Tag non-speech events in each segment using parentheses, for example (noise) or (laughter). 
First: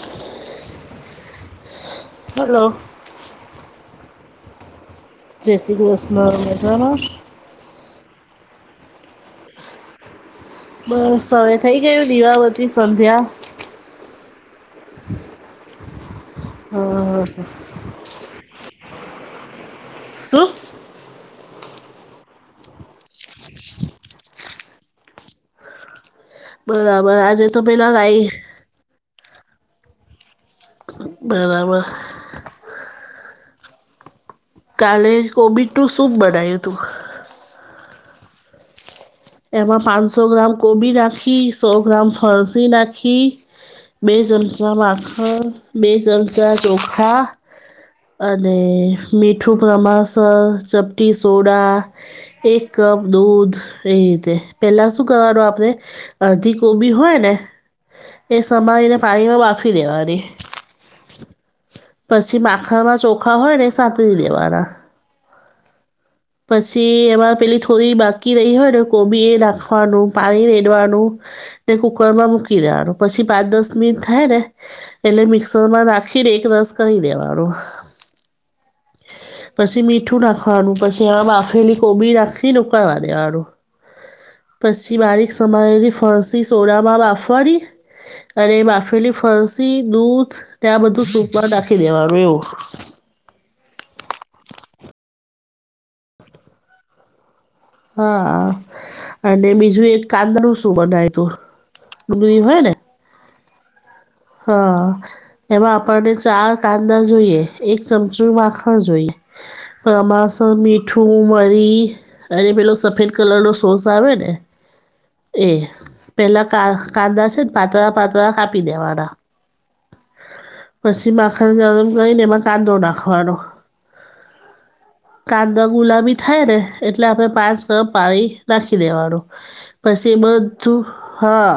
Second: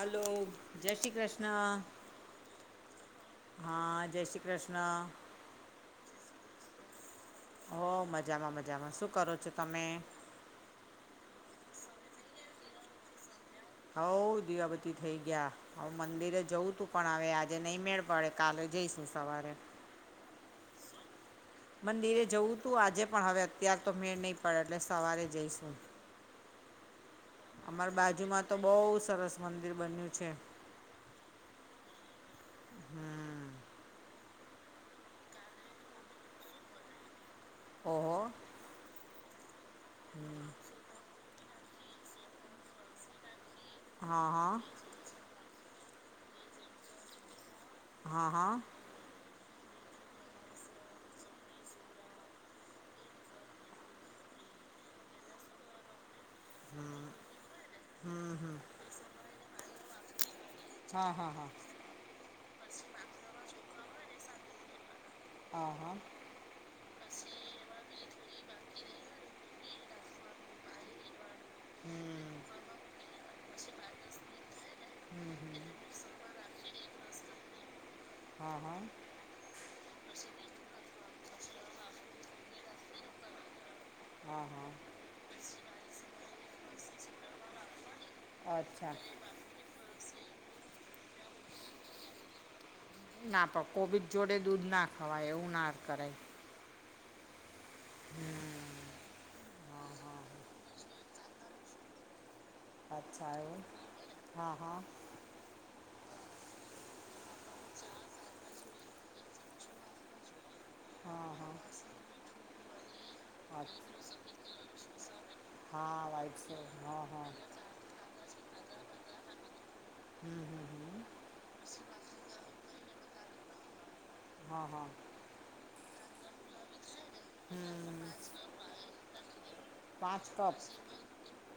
Hello જય Shri Krishna. Hello હા, જય શ્રી કૃષ્ણ. જય શ્રી કૃષ્ણ મજામાં હો મજામાં મજામાં. શું કરો છો તમે? બસ હવે થઈ ગયું દિવા બત્તી સંધ્યા. હઉ દીવાબતી થઈ ગયા. હ મંદિરે જવું અ, તું પણ આવે આજે નહી મેળ પડે. કાલે જઈશું સવારે. શું? મંદિરે જવું તું, આજે પણ હવે અત્યાર તો મેળ નહીં પડે એટલે સવારે જઈશું. બરાબર, આજે તો પેલા અમારા લાઈ. બાજુમાં તો બહુ સરસ મંદિર બન્યું છે. બરાબર. હમ. કાલે કોબીજનું સૂપ બનાવ્યું હતું. ઓહો. એમાં પાંચસો ગ્રામ કોબી નાખી, સો ગ્રામ ફણસી નાખી. બે હા હા ચમચા માખર, બે ચમચા ચોખા. હા અને હા મીઠું પ્રમાણ સર, ચપટી સોડા, એક કપ દૂધ. એ તે પહેલા શું કરવાનું આપણે અધિક? કોબી હમ હોય ને, હમ એ હમ સમારીને પાણીમાં બાફી દેવાની. હા, હા, હા. પછી માખણમાં ચોખા હોય ને, સાંતરી દેવાના. હા, હા. પછી એમાં પેલી થોડી બાકી રહી હોય ને, કોબીએ નાખવાનું પાણી રેડવાનું. ને કુકરમાં હમ મૂકી દેવાનું. પછી પાંચ દસ મિનિટ થાય ને એટલે, મિક્સરમાં રાખીને એક રસ કરી દેવાનો. હા, હા. પછી મીઠું નાખવાનું, પછી આમાં બાફેલી કોબી નાખીને ઉકાળવા દેવાનું. હા હા પછી બારીક સમાયેલી ફરસી સોડામાં બાફવાની. અરે અચ્છા બાફેલી ફરસી, દૂધ ત્યાં બધું સૂપમાં નાખી દેવાનું એવું. ના, પણ કોબીજ જોડે દૂધ ના ખવાય એવું ના કરાય. હા, હમ અને બીજું હા એક હા કાંદા નું શું બનાયુ? તો ડુંગરી હોય ને. ઓછા એમ. હા. એમાં આપણને ચાર કાંદા જોઈએ, એક ચમચું માખણ જોઈએ, પણ આમાં મીઠું હા હા મરી અને પેલો સફેદ કલરનો અચ્છ સોસ આવે ને. એ હા વાઈટ છે પેલા હા હા કાંદા છે ને, પાતળા પાતળા કાપી દેવાના. હમ, હમ, હમ. પછી માખણ ગરમ કરીને એમાં કાંદો નાખવાનો. હા, હા. કાંદા ગુલાબી થાય ને, એટલે આપણેે પાંચ-છ હમ પેરિસ નાખી દેવાનું. પછી પાંચ કપ બધું, હા.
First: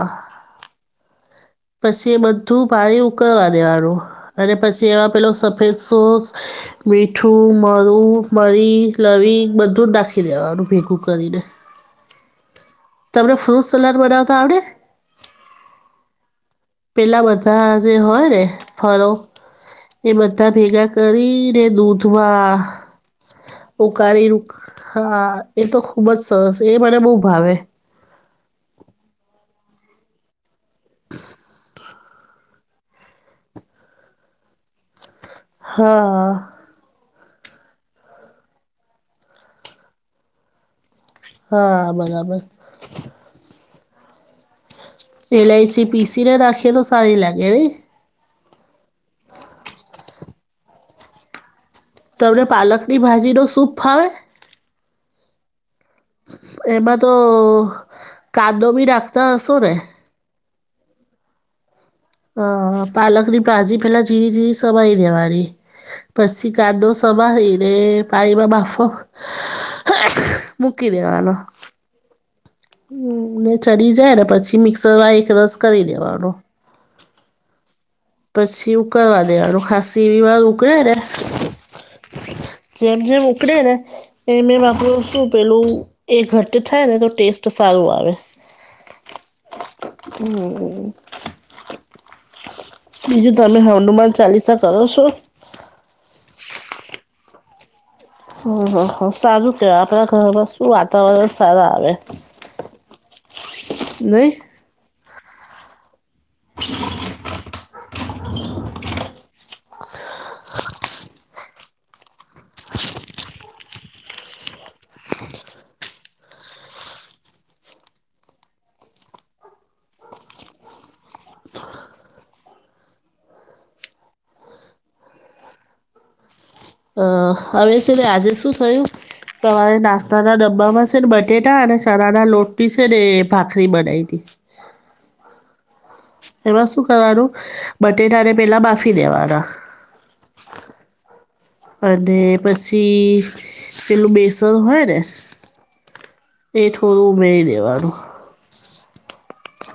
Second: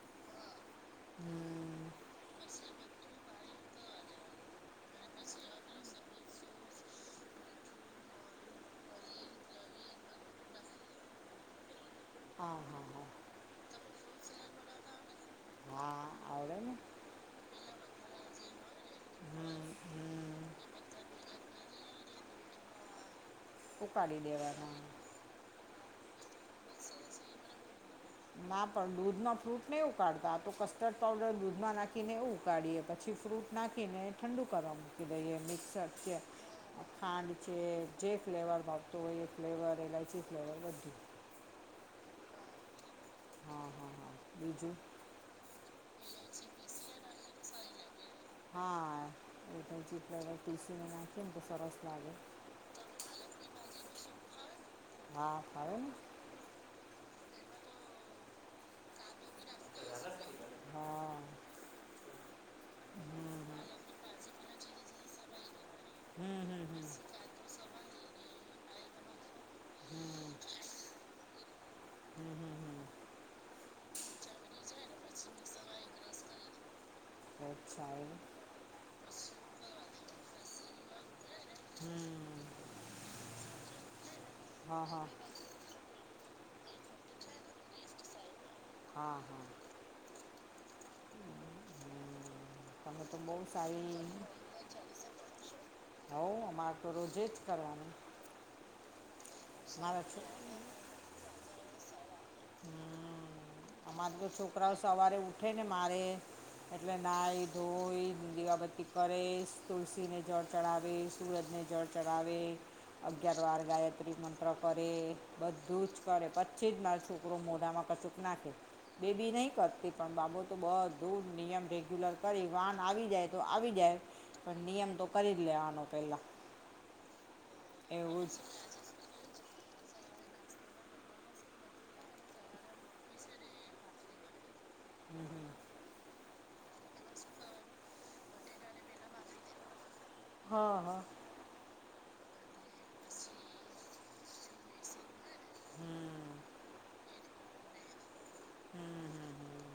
હમ પછી એ બધું પાણી ઉકળવા દેવાનુ. અને પછી એવા પેલો સફેદ સોસ, મીઠું, મરી મરી લવિંગ બધું જ નાખી દેવાનું ભેગું કરીને. હા, હા, હા. તમને ફ્રૂટ સલાડ બનાવતા આવડે. હા, આવડે ને. પેલા બધા જે હોય ને ફળો. હમ એ હમ બધા ભેગા કરીને દૂધમાં ઉકાળી ઉકારી દેવાના હા એ તો ખુબ જ સરસ એ મને બહુ ભાવે ના, પણ દૂધમાં ફ્રૂટ ને ઉકાળતા તો કસ્ટર્ડ પઉડર દૂધમાં નાખીને એ ઉકાળીએ પછી ફ્રૂટ નાખીને ઠંડુ કરવા મૂકી દઈએ મિક્સર છે. હા ખાંડ છે, જે ફ્લેવર માગતું હોય એ ફ્લેવર, એલાયચી ફ્લેવર બધું. હા, બરાબર. હા હા હા બીજું એલાયચી પીસી ને રાખીએ તો સારી લાગે નઇ હા એટલે ચીર ટીસીને નાખીએ ને તો સરસ લાગે તમને પાલકની ભાજીનો સૂપ ફાવે હા ફાવે ને એમાં તો કાદો બી નાખતા હશો ને (unintelligible) હા હ પાલકની ભાજી પેલા જીરી જીરી સમારી લેવાની હમ પછી હમ હમ. કાંદો સમારી ને પાણીમાં બાફો મુકી દેવાનો ને ચડી જાય ને પછી મિક્સર માં એક રસ કરી દેવાનો (unintelligible) પછી ઉકળવા દેવાનું ખાસી એવી વાર ઉકળેને હમ જેમ જેમ ઉકળે ને એમ એમ હા હા આપણું પેલું એ ઘટ થાય ને તો ટેસ્ટ સારું આવે હા હા હમ તમે તો બીજું બહુ તમે સારી હનુમાન ચાલીસા કરો છો હું અમારે તો રોજે જ કરવાનું હ (unintelligible) સારું કેવાય મારા આપણા છો ઘરમાં શું વાતાવરણ સારા આવે અમારે તો નહી છોકરાઓ સવારે ઉઠે ને મારે એટલે નાઈ ધોઈ ન દીવાબત્તી કરે તુલસીને જળ ચઢાવે સૂરજને જળ ચઢાવે અગિયાર વાર ગાયત્રી મંત્ર કરે બધું જ કરે પછી જ માર છોકરો મોઢામાં કશું નાખે બેબી નહી કરતી પણ બાબો તો બધૂ નિયમ રેગ્યુલર કરી વાન આવી જાય તો આવી જાય પણ નિયમ તો કરી જ લેવાનો પેલા અ હવે છેટ આજે જ શું થયું સવારે નાસ્તાના ડબ્બામાં છે ને બટેટા અને ચણાના લોટી છે ને ભાખરી બનાવી તી હમ હમ એમાં શું કરવાનું બટેટાને પેલા બાફી દેવાના હા હા અને પછી પેલું બેસન હોય ને હમ એ થોડું ઉમેરી દેવાનું હમ હમ હમ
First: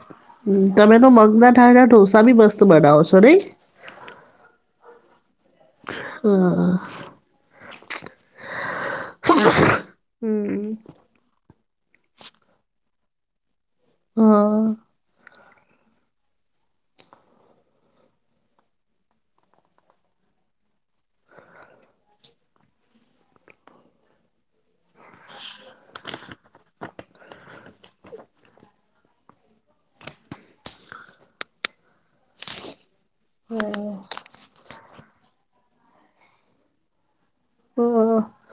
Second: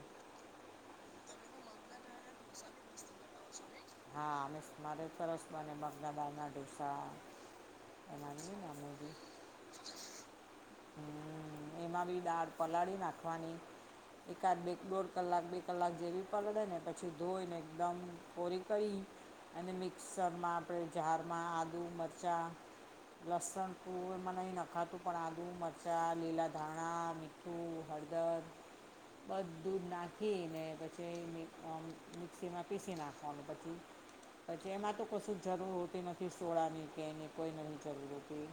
હ તમે તો મગદા ઠાયના ઢોસા બી મસ્ત બનાવો છો નહી હા અ મારે સરસ મને મગદા બાર ના ઢોસા (unintelligible) (unintelligible) હમ એમાં બી દાળ પલાળી નાખવાની હ એકાદ બે દોડ કલાક બે કલાક જેવી પલળે ને પછી ધોઈને એકદમ કોરી કરી અને મિક્સરમાં આપણે ઝારમાં આલુ મરચાં લસણ તું એમાં નહી નખાતું પણ આ આદુ મરચાં લીલા ધાણા મી્ઠું હળદર બધ દૂધ નાખીને પછી મિક્સીમાં પીસી નાખવાનું પછી પછી એમાં તો કશું જ જરૂર હોતી નથી સોળની કે એની કોઈ નથી જરૂર હોતી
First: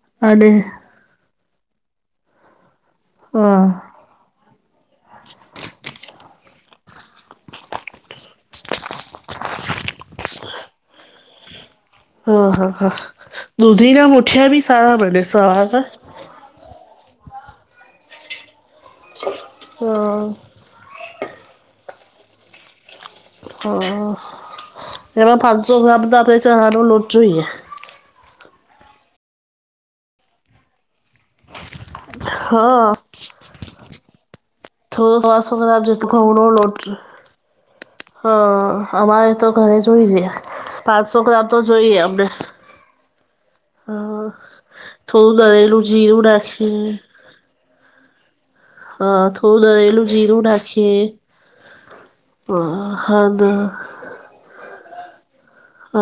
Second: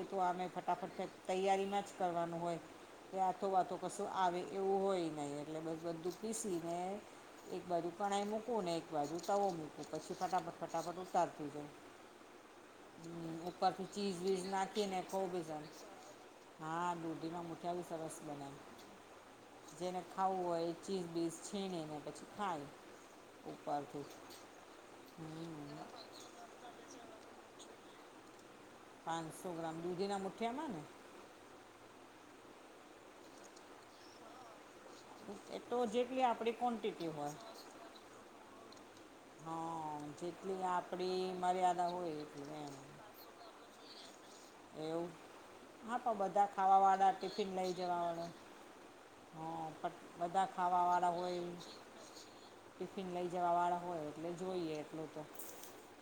એ તો આમે અને ફટાફટ તૈયારીમાં જ કરવાનું હોય કે આથો હ વાતો ક તો આવે એવું હોય નહી એટલે બસ બધું પીસી ને એક બાજુ કડાઈ મૂકું ને એક બાજુ તવો મૂકુ પછી ફટાફટ ફટાફટ ઉતારતી જવ હા હા હા દૂધીના ચીઝ વીઝ મુઠિયા બી સારા નાખીને બને ખઉં બી સર સવાદ હા દૂધીમાં મુઠા સરસ બના જેને હા ખાવું હોય એ ચીઝ બીઝ છીણી ને પછી ખાય હ ઉપરથી એમાંમાં ફાલસો હબધ આપે છે હારું લડજોએ પાંચસો ગ્રામ દૂધીના મુઠિયામાં ને હા થોડો પાંચસો એ તો ગ્રામ જેટલી ઘઉંનો આપણી લોટ છે ક્વોન્ટિટી હોય હ અમારે તો ઘરે હા જોઈ છે જેટલી પાંચસો આપણી ગ્રામ તો મર્યાદા જોઈએ હોય અમણે એટલી એમ હા એવું થોડું દહીં નું હા પણ જીરું બધા નાખી ખાવાવાળા ટિફિન લઈ જવા વાળો હા હ થોડું દળેલું જીરું બધા ખાવા નાખીએ વાળા હોય એ હા ટિફિન લઈ હદ જવા વાળા હોય એટલે જોઈએ એટલું તો હ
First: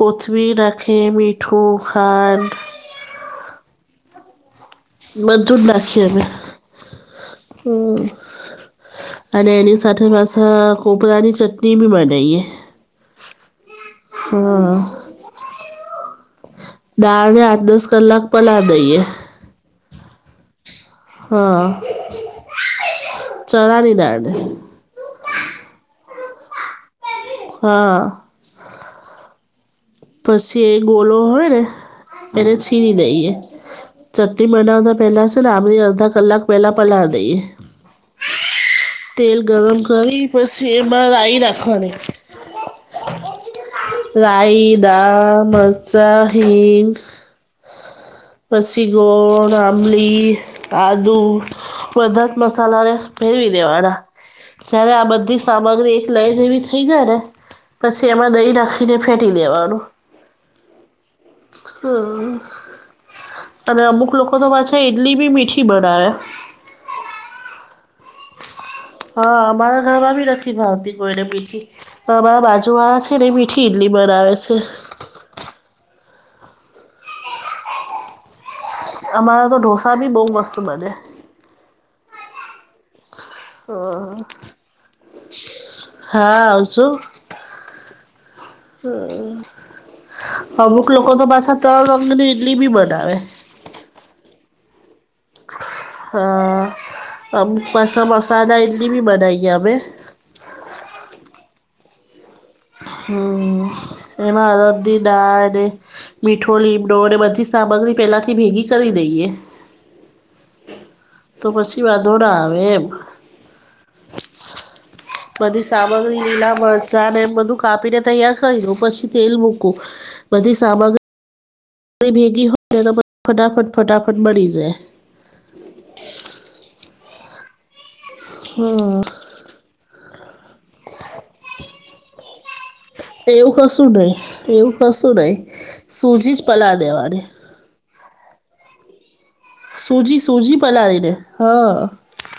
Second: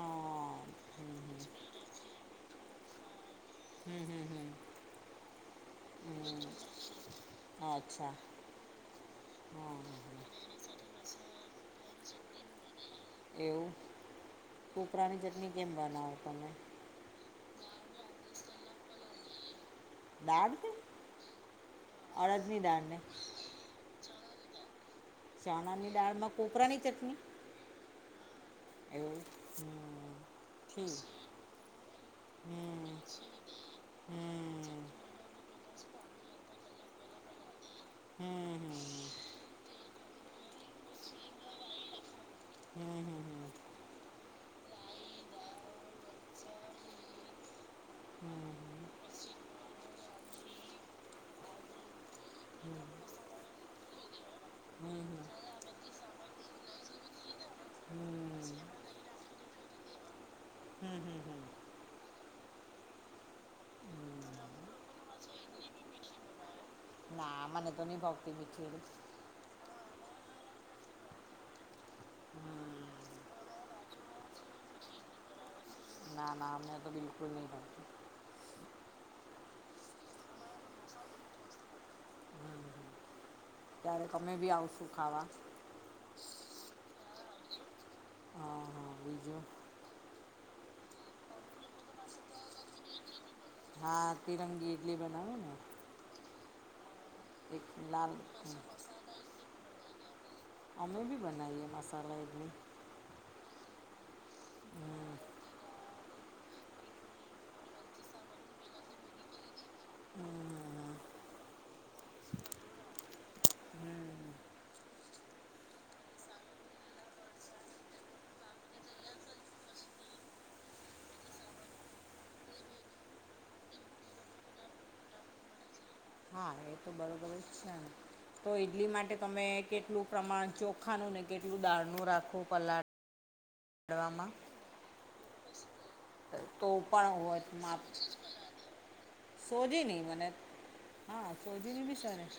કોથમીર નાખી હમ હમ મીઠું ખાંડ હમ હમ હમ બધું નાખી એઅમે હમ અચ્છા અને હા એની હા સાથે હા. પાછા કોપરાની ચટણી બી બનાવીએ એવું હા કોપરાની ચટણી કેમ બનાવો તમે દાળને આઠ દસ કલાક પલા દઈએ દાળ ને હા અડદની દાળને ચણા ની દાળ ને ચણાની દાળમાં કોપરાની ચટણી હા એવું પછી એ ઠીક ગોલો હોય ને એને હમ છીરી દઈએ હમ ચટણી બનાવતા પહેલાં છેને આબંલી અડધા કલાક પહેલાં પલાળી દઈએ. હમ હમ તેલ ગરમ કરી પછી એમાં રાહી નાખવાની હમ હમ હમ રાઇ દાળ મરચા હીંગ પસીગોળ આંબલી. આદું બધા જ મસાલાને ફેરવી દેવાના હમ હમ જય્યારે આ હમ બધી સામગ્રી એક લઈ જેવી થઇ જાય ને. પછી એમાં હમ દહી નાખીને ફેટી દેવાનું. હમ હમ હમ. હુ અને અમુક લોકો તો પાછા ઇડલી બી મીઠી બનાવે. આ મને તો નહી ભાવતી મિકી ઈડલી હા અમારા ઘરમાં બી નથી ભાવતી કોઈને મિઠી અમારા બાજુ હમ આવે છે. એ મિઠી ઈડલી બનાવે છે ના ના અમને તો બિલકુલ નિ (unintelligible) અમારા તો ઢોસા ભી બહુ મસ્ત બનેે. ક્યારેક અમે બી હ આવશું ખાવા હા આવ છું. હા હા બીજું હમ અમુક લોકો તો પાછા તરંગ અંગ ની ઇડલી બી બનાવે. હા તિરંગી ઇડલી બનાવે ને હા અ એક બસ લાલ હમ, મસલા ઇડલી ભી બનાઈએ અમે. અમે બી બનાઈએ મસાલા ઇડલી. હુ એમાં અડદ દાડ ને મીઠો લીમડો અને બધી સામગ્રી પેલાથી ભેગી કરી દઈએ. (unintelligible) તો પછી વાધોના આવે એમ હમ બધી સામગ્રી લીલા મરચા ને એ બધું કાપીને તૈયાર કરી દઉ પછી તેલ મૂકું. બધી સામગ્રી. તે ભીગી હોય ને તો ફટાફટ ફટાફટ બની જાય. હા એ તો બરોબર જ છે. તો ઈડલી માટે હમ તમે કેટલું પ્રમાણ ચોખા ના નું કેટલું દાળ નું રાખો પલાટ એવું કશું નહી એવું કશું નહી સૂજી જ તો પાલા પણ દેવાની. હોત માપ સોજી નહીં સૂજી મને સૂજી પલાડી દે હા. સોજીની બી સરસ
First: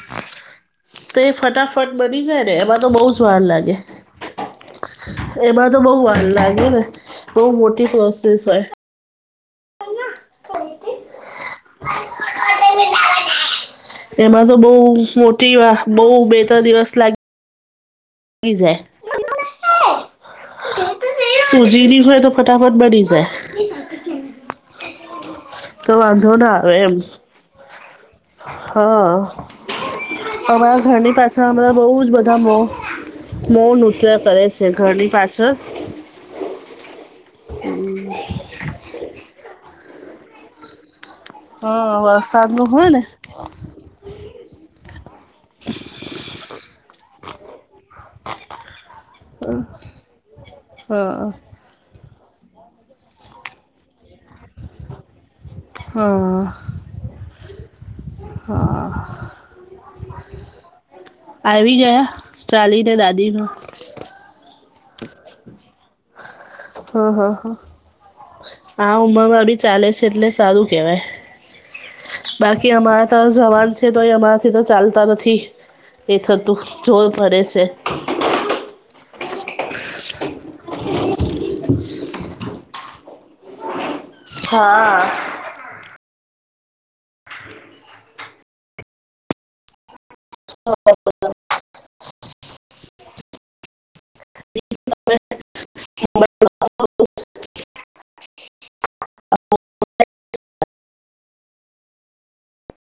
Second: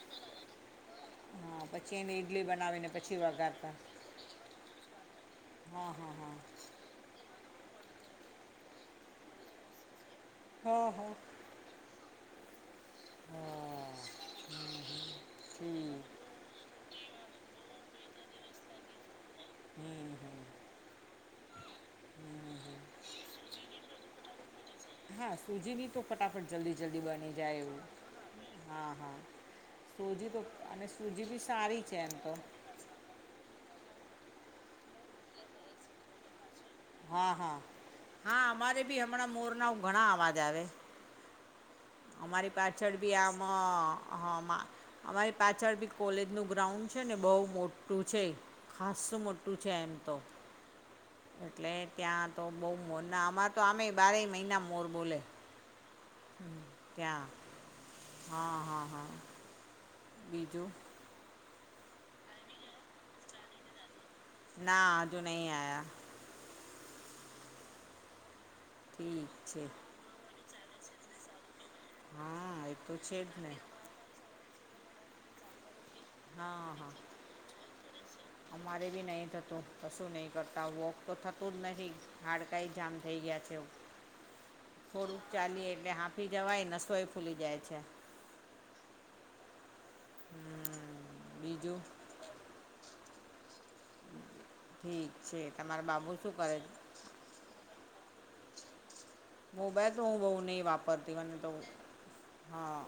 તો એ હા ફટાફટ પછી એની બની જાય ઈડલી ને એમાં તો બનાવીને બહુ જ પછી વાર વઘારતા લાગે. એમાં તો હા બહુ હા વાર હા લાગેને બહુ મોટી પ્રોસેસ હોય. હા હા. એમાં તો બઉ હમ હમ મોટી વા બઉ ઠીક બે ત્રણ દિવસ લાગ ગી જાય. હમ હમ સુજી ની હોય તો ફટફટ બની જાય. હા સૂજીની તો વાંધો ફટાફટ ના જલ્દી આવે એમ જલ્દી બની જાય એવું. હા સૂજી તો અમારા અને ઘરની સૂજી પાસે બી હમણાં સારી છે બહુ જ એમ તો બધા નો મો નૃત્ય કરે છે ઘરની પાછળ હા હા હા અમારે બી હમણાં મોરનાઓ ઘણા અવાજ આવે. હા અમારી વરસાદનું હોય પાછળ ને બી આમ હા મા અમારી પાછળ ભી કોલેજનું ગ્રાઉન્ડ છે ને બહુ મોટું છે. ખાસ શું મોટું છે એમ તો. હા. એટલે ત્યાં તો બહુ મોરના અમારે તો આમે બારેય મહિના મોર બોલે. હા. ત્યાં હા હા હા બીજું આવી ગયા ચાલીને દાદીનો ના હજુ નહીં આયા. હા હા આ ઉમરમાં બી ચાલે છે એટલે સારું કેવાય. હા બાકી એ અમારા તો છે જ ને જવાન છે તો એ અમારાથી તો ચાલતા નથી. એ થતું હા હા જોર (unintelligible) છે. અમારે બી નહી થતું કશું નહી કરતા વોક તો થતું જ નહી હાડ કંઈ જામ થઈ ગયા છે. હા. થોડુંક ચાલીએ એટલે હાફી જવાય નસોય ફૂલી જાય છે. હમ્મ બીજું ઠીક છે તમારે બાબુ શું કરે છે. મોબાઈલ તો હું ની વાપરતી વને તો હા.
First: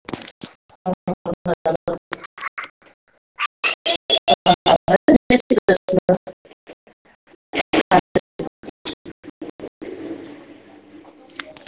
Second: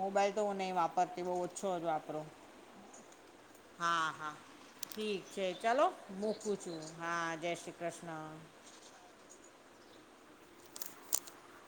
મોબાઈલ તો હું નહીં વાપરતી બહુ ઓછો જ વાપરો. હા હા ઠીક છે ચલો બો પૂછું હા જય શ્રી કૃષ્ણ. (inaudible)